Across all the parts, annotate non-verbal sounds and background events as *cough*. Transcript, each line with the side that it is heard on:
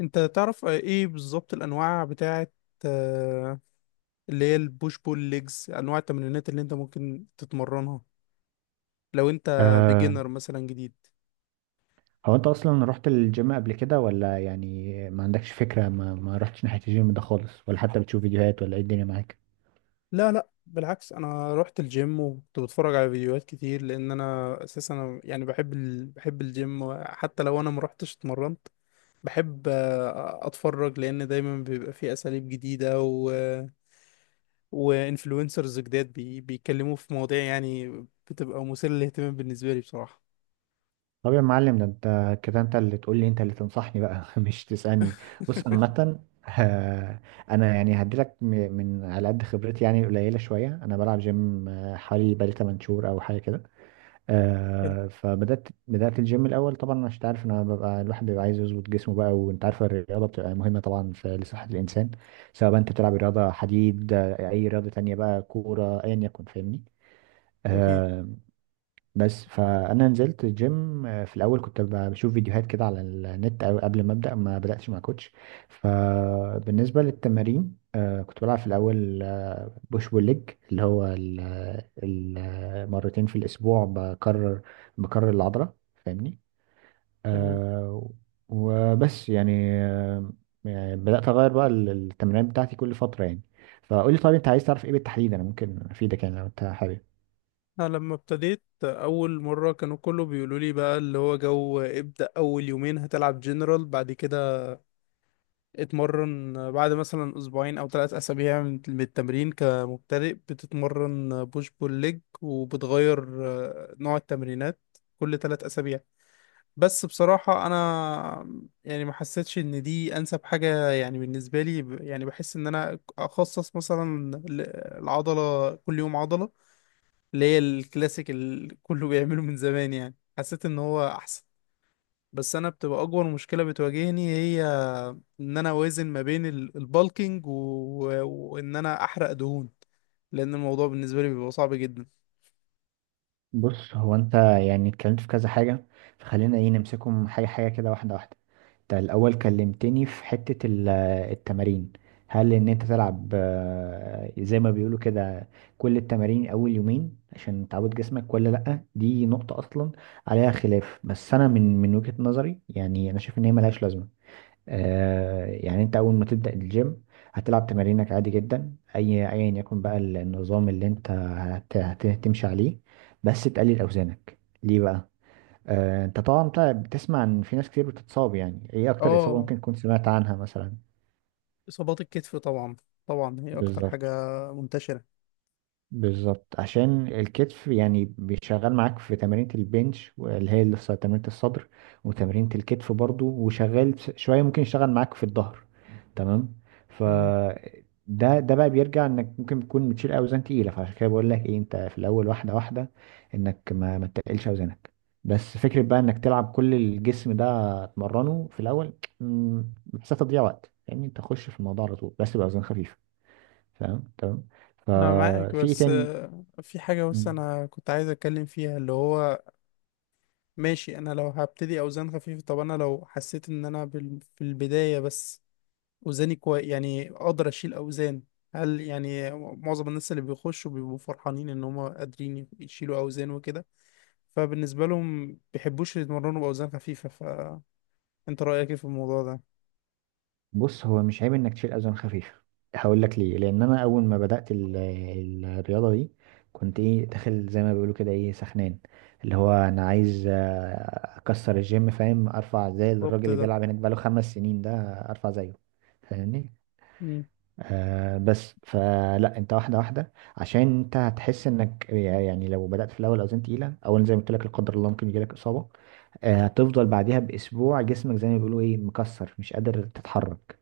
left: انت تعرف ايه بالظبط الانواع بتاعت آه، اللي هي البوش بول ليجز، انواع التمرينات اللي انت ممكن تتمرنها لو انت
right: أه
left: بيجنر مثلا جديد؟
right: هو انت اصلا رحت الجيم قبل كده ولا يعني ما عندكش فكرة، ما رحتش ناحية الجيم ده خالص، ولا حتى بتشوف فيديوهات، ولا ايه الدنيا معاك؟
left: لا لا، بالعكس، انا رحت الجيم وكنت بتفرج على فيديوهات كتير، لان انا اساسا يعني بحب بحب الجيم حتى لو انا ما رحتش اتمرنت. بحب اتفرج، لان دايما بيبقى فيه اساليب جديدة وانفلونسرز جداد بيتكلموا في مواضيع يعني بتبقى مثيرة للاهتمام بالنسبة لي بصراحة.
right: طب يا معلم، ده انت كده انت اللي تقول لي، انت اللي تنصحني بقى *laughs* مش تسألني. بص عامة، آه، انا يعني هديلك من على قد خبرتي، يعني قليلة شوية. انا بلعب جيم حوالي بقالي 8 شهور او حاجة كده. فبدأت الجيم الأول، طبعا عشان تعرف إن أنا ببقى الواحد بيبقى عايز يظبط جسمه بقى، وأنت عارف الرياضة بتبقى مهمة طبعا في لصحة الإنسان، سواء بقى أنت بتلعب رياضة حديد أي رياضة تانية بقى كورة أيا يكن، فاهمني.
left: أكيد.
right: آه بس فأنا نزلت الجيم في الأول كنت بشوف فيديوهات كده على النت، أو قبل ما أبدأ ما بدأتش مع كوتش. فبالنسبة للتمارين كنت بلعب في الأول بوش بول ليج، اللي هو ال ال مرتين في الأسبوع، بكرر العضلة، فاهمني.
left: تمام.
right: آه وبس يعني. آه يعني بدأت أغير بقى التمرينات بتاعتي كل فترة يعني. فقولي طيب، أنت عايز تعرف إيه بالتحديد، أنا ممكن أفيدك يعني لو أنت حابب.
left: أنا لما ابتديت أول مرة كانوا كله بيقولوا لي بقى اللي هو جو، ابدأ أول يومين هتلعب جنرال، بعد كده اتمرن بعد مثلا أسبوعين أو ثلاث أسابيع من التمرين كمبتدئ بتتمرن بوش بول ليج، وبتغير نوع التمرينات كل ثلاث أسابيع. بس بصراحة أنا يعني ما حسيتش إن دي أنسب حاجة يعني بالنسبة لي، يعني بحس إن أنا أخصص مثلا العضلة، كل يوم عضلة، اللي هي الكلاسيك اللي كله بيعمله من زمان، يعني حسيت ان هو احسن. بس انا بتبقى اكبر مشكلة بتواجهني هي ان انا اوازن ما بين البالكينج وان انا احرق دهون، لان الموضوع بالنسبة لي بيبقى صعب جدا.
right: بص، هو انت يعني اتكلمت في كذا حاجة، فخلينا ايه نمسكهم حاجة حاجة كده، واحدة واحدة. انت الأول كلمتني في حتة التمارين. هل ان انت تلعب زي ما بيقولوا كده كل التمارين اول يومين عشان تعود جسمك، ولا لأ؟ دي نقطة اصلا عليها خلاف، بس انا من وجهة نظري يعني انا شايف ان هي ملهاش لازمة. يعني انت اول ما تبدأ الجيم هتلعب تمارينك عادي جدا، اي ايا يكن بقى النظام اللي انت هتمشي عليه، بس تقلل اوزانك. ليه بقى؟ انت طبعا بتسمع ان في ناس كتير بتتصاب. يعني ايه اكتر اصابة
left: اه،
right: ممكن تكون سمعت عنها مثلا؟
left: اصابات الكتف طبعا. طبعا هي اكتر
right: بالظبط.
left: حاجة منتشرة.
right: بالظبط، عشان الكتف يعني بيشغل معاك في تمارين البنش اللي هي اللي في تمرينة الصدر، وتمرينة الكتف برضو، وشغال شوية ممكن يشتغل معاك في الظهر. تمام. ف
left: تمام.
right: ده بقى بيرجع انك ممكن تكون بتشيل اوزان تقيله، فعشان كده بقول لك ايه، انت في الاول واحده واحده، انك ما تقلش اوزانك، بس فكره بقى انك تلعب كل الجسم ده، تمرنه في الاول. بحسها تضييع وقت يعني. انت تخش في الموضوع على طول، بس باوزان خفيفه، فاهم. تمام.
left: انا معاك،
right: ففي ايه
left: بس
right: تاني؟
left: في حاجة بس
right: مم.
left: انا كنت عايز اتكلم فيها اللي هو، ماشي، انا لو هبتدي اوزان خفيفة، طب انا لو حسيت ان انا في البداية بس وزني كويس يعني اقدر اشيل اوزان، هل يعني معظم الناس اللي بيخشوا بيبقوا فرحانين ان هم قادرين يشيلوا اوزان وكده، فبالنسبه لهم بيحبوش يتمرنوا باوزان خفيفه، فانت رايك ايه في الموضوع ده؟
right: بص، هو مش عيب انك تشيل اوزان خفيفه. هقول لك ليه، لان انا اول ما بدات الرياضه دي كنت ايه داخل زي ما بيقولوا كده ايه سخنان، اللي هو انا عايز اكسر الجيم، فاهم، ارفع زي الراجل
left: بالظبط
right: اللي
left: ده.
right: بيلعب هناك بقاله 5 سنين ده، ارفع زيه، فاهمني.
left: مم.
right: بس فلا، انت واحده واحده، عشان انت هتحس انك يعني لو بدات في الاول اوزان تقيله، اولا زي ما قلت لك لا قدر الله ممكن يجيلك اصابه. هتفضل بعديها باسبوع جسمك زي ما بيقولوا ايه مكسر مش قادر تتحرك.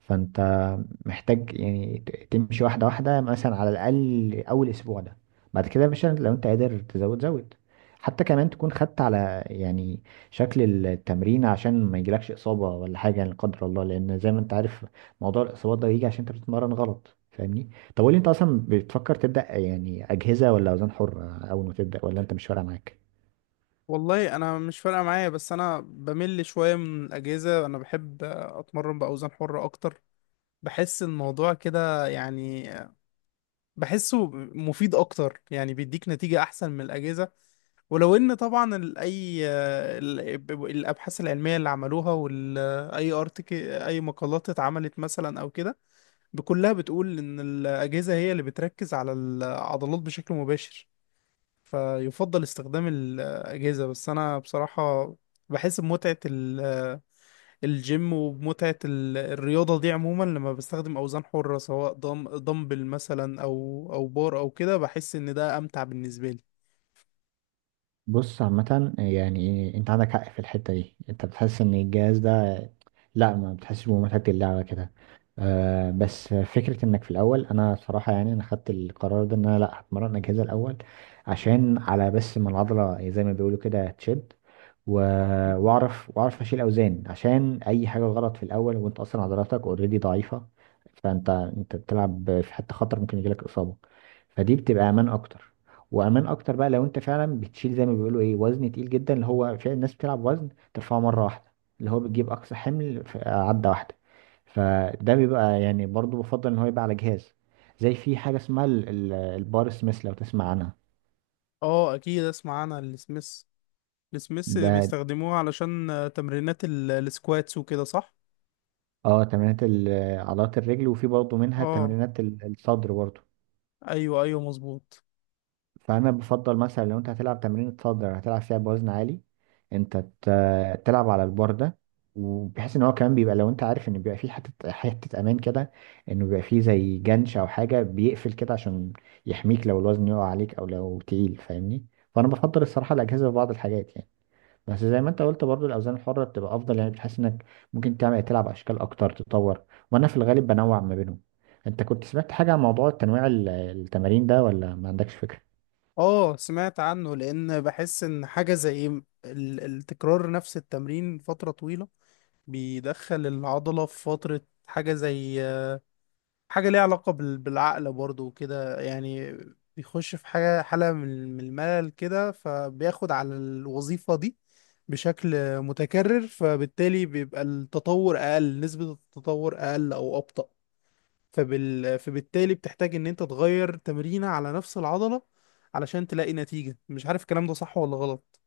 right: فانت محتاج يعني تمشي واحدة واحدة، مثلا على الأقل أول أسبوع ده. بعد كده يا باشا لو أنت قادر تزود زود، حتى كمان تكون خدت على يعني شكل التمرين، عشان ما يجيلكش إصابة ولا حاجة يعني، لا قدر الله، لأن زي ما أنت عارف موضوع الإصابات ده بيجي عشان أنت بتتمرن غلط، فاهمني. طب قول لي، أنت أصلا بتفكر تبدأ يعني أجهزة ولا أوزان حرة أول ما تبدأ، ولا أنت مش فارقة معاك؟
left: والله انا مش فارقه معايا، بس انا بمل شويه من الاجهزه، انا بحب اتمرن باوزان حره اكتر. بحس الموضوع كده يعني، بحسه مفيد اكتر، يعني بيديك نتيجة احسن من الاجهزة. ولو ان طبعا الابحاث العلميه اللي عملوها واي ارتك اي مقالات اتعملت مثلا او كده، بكلها بتقول ان الاجهزه هي اللي بتركز على العضلات بشكل مباشر، فيفضل استخدام الاجهزه. بس انا بصراحه بحس بمتعه الجيم ومتعة الرياضة دي عموما لما بستخدم أوزان حرة، سواء دمبل مثلا أو بار أو كده، بحس إن ده أمتع بالنسبة لي.
right: بص عامة، يعني انت عندك حق في الحتة دي، انت بتحس ان الجهاز لا، ما بتحسش بمتعة اللعبة كده. بس فكرة انك في الاول، انا صراحة يعني انا خدت القرار ده ان انا لا هتمرن اجهزة الاول، عشان على بس ما العضلة زي ما بيقولوا كده تشد، و-
left: مم.
right: واعرف اشيل اوزان، عشان اي حاجة غلط في الاول وانت اصلا عضلاتك اوريدي ضعيفة، فانت انت بتلعب في حتة خطر، ممكن يجيلك اصابة. فدي بتبقى امان اكتر، وامان اكتر بقى لو انت فعلا بتشيل زي ما بيقولوا ايه وزن تقيل جدا، اللي هو في ناس بتلعب وزن ترفعه مرة واحدة، اللي هو بتجيب أقصى حمل في عدة واحدة. فده بيبقى يعني، برضو بفضل إن هو يبقى على جهاز، زي في حاجة اسمها البار سميث، لو تسمع عنها.
left: اه، اكيد اسمع عنها السميث. السميث
right: ده
left: بيستخدموها علشان تمرينات السكواتس وكده، صح؟
right: اه تمرينات عضلات الرجل، وفي برضو منها
left: اه،
right: تمرينات الصدر برضو.
left: ايوه ايوه، مظبوط.
right: فانا بفضل مثلا لو انت هتلعب تمرين الصدر هتلعب فيها بوزن عالي، انت تلعب على البار ده، وبحيث ان هو كمان بيبقى لو انت عارف ان بيبقى فيه حته حته امان كده، انه بيبقى فيه زي جنش او حاجه بيقفل كده عشان يحميك لو الوزن يقع عليك او لو تقيل، فاهمني. فانا بفضل الصراحه الاجهزه في بعض الحاجات يعني، بس زي ما انت قلت برضو الاوزان الحره بتبقى افضل، يعني بتحس انك ممكن تعمل تلعب اشكال اكتر، تطور، وانا في الغالب بنوع ما بينهم. انت كنت سمعت حاجه عن موضوع تنويع التمارين ده، ولا ما عندكش فكره؟
left: اه، سمعت عنه، لان بحس ان حاجه زي التكرار نفس التمرين فتره طويله بيدخل العضله في فتره، حاجه زي حاجة ليها علاقة بالعقل برضو وكده، يعني بيخش في حاجة، حالة من الملل كده، فبياخد على الوظيفة دي بشكل متكرر، فبالتالي بيبقى التطور أقل، نسبة التطور أقل أو أبطأ، فبالتالي بتحتاج إن أنت تغير تمرينة على نفس العضلة علشان تلاقي نتيجة. مش عارف الكلام ده صح ولا غلط؟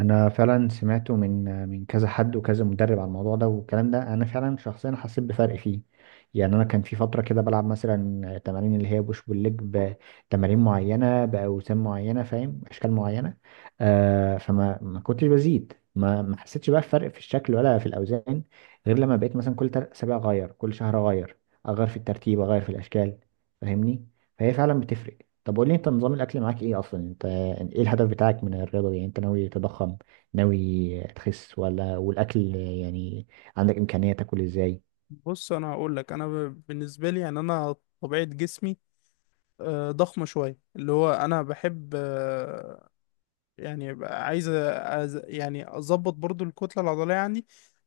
right: انا فعلا سمعته من كذا حد وكذا مدرب على الموضوع ده، والكلام ده انا فعلا شخصيا حسيت بفرق فيه. يعني انا كان في فتره كده بلعب مثلا تمارين اللي هي بوش بول ليج، بتمارين معينه باوزان معينه، فاهم اشكال معينه. فما ما كنتش بزيد، ما حسيتش بقى فرق في الشكل ولا في الاوزان، غير لما بقيت مثلا كل اسابيع اغير، كل شهر اغير، اغير في الترتيب اغير في الاشكال، فاهمني. فهي فعلا بتفرق. طب قول لي انت، نظام الاكل معاك ايه اصلا انت، يعني ايه الهدف بتاعك من الرياضة دي؟ يعني انت ناوي تضخم، ناوي تخس، ولا والاكل يعني عندك امكانية تاكل ازاي؟
left: بص، أنا هقول لك، أنا بالنسبة لي يعني، أنا طبيعة جسمي ضخمة شوية، اللي هو أنا بحب يعني بقى، عايز يعني اظبط برضو الكتله العضليه عندي،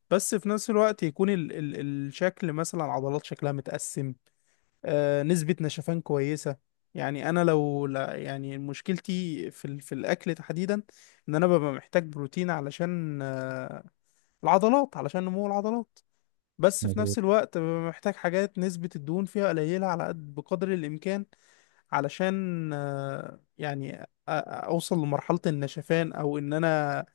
left: بس في نفس الوقت يكون الشكل مثلا العضلات شكلها متقسم، نسبه نشفان كويسه. يعني انا لو لا، يعني مشكلتي في الاكل تحديدا، ان انا ببقى محتاج بروتين علشان العضلات، علشان نمو العضلات، بس في نفس
right: مظبوط.
left: الوقت ببقى محتاج حاجات نسبه الدهون فيها قليله على قد بقدر الامكان، علشان يعني اوصل لمرحله النشفان، او ان انا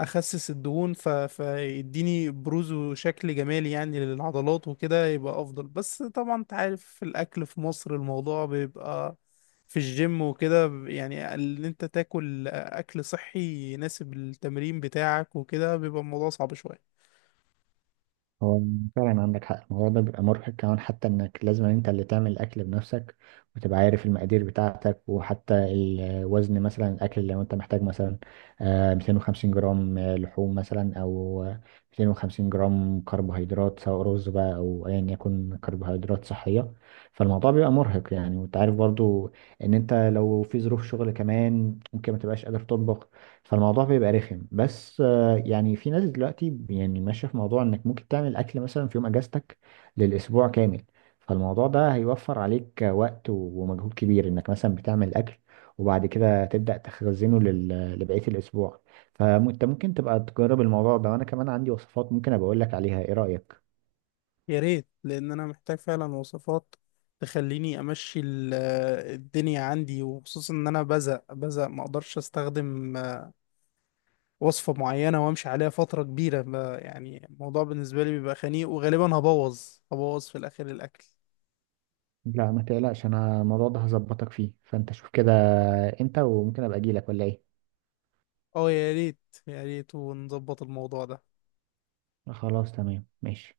left: اخسس الدهون فيديني بروز وشكل جمالي يعني للعضلات وكده يبقى افضل. بس طبعا انت عارف في الاكل في مصر الموضوع بيبقى في الجيم وكده يعني ان انت تاكل اكل صحي يناسب التمرين بتاعك وكده، بيبقى الموضوع صعب شوية.
right: هو فعلا عندك حق، الموضوع ده بيبقى مرهق كمان، حتى انك لازم انت اللي تعمل الاكل بنفسك، وتبقى عارف المقادير بتاعتك، وحتى الوزن مثلا الاكل لو انت محتاج مثلا 250 جرام لحوم مثلا او 250 جرام كربوهيدرات، سواء رز بقى او ايا يكن كربوهيدرات صحية. فالموضوع بيبقى مرهق يعني، وانت عارف برضو ان انت لو في ظروف شغل كمان ممكن ما تبقاش قادر تطبخ. فالموضوع بيبقى رخم. بس يعني في ناس دلوقتي يعني ماشية في موضوع انك ممكن تعمل اكل مثلا في يوم اجازتك للاسبوع كامل، فالموضوع ده هيوفر عليك وقت ومجهود كبير، انك مثلا بتعمل اكل وبعد كده تبدأ تخزنه لبقية الاسبوع. فانت ممكن تبقى تجرب الموضوع ده، وانا كمان عندي وصفات ممكن ابقى اقول لك عليها. ايه رأيك؟
left: يا ريت، لان انا محتاج فعلا وصفات تخليني امشي الدنيا عندي، وخصوصا ان انا بزق بزق ما اقدرش استخدم وصفة معينة وامشي عليها فترة كبيرة، يعني الموضوع بالنسبة لي بيبقى خنيق وغالبا هبوظ، هبوظ في الاخر الاكل.
right: لا ما تقلقش، انا الموضوع ده هظبطك فيه، فانت شوف كده امتى وممكن ابقى اجي لك، ولا ايه؟
left: اه، يا ريت. يا ريت، ونظبط الموضوع ده.
right: خلاص تمام، ماشي.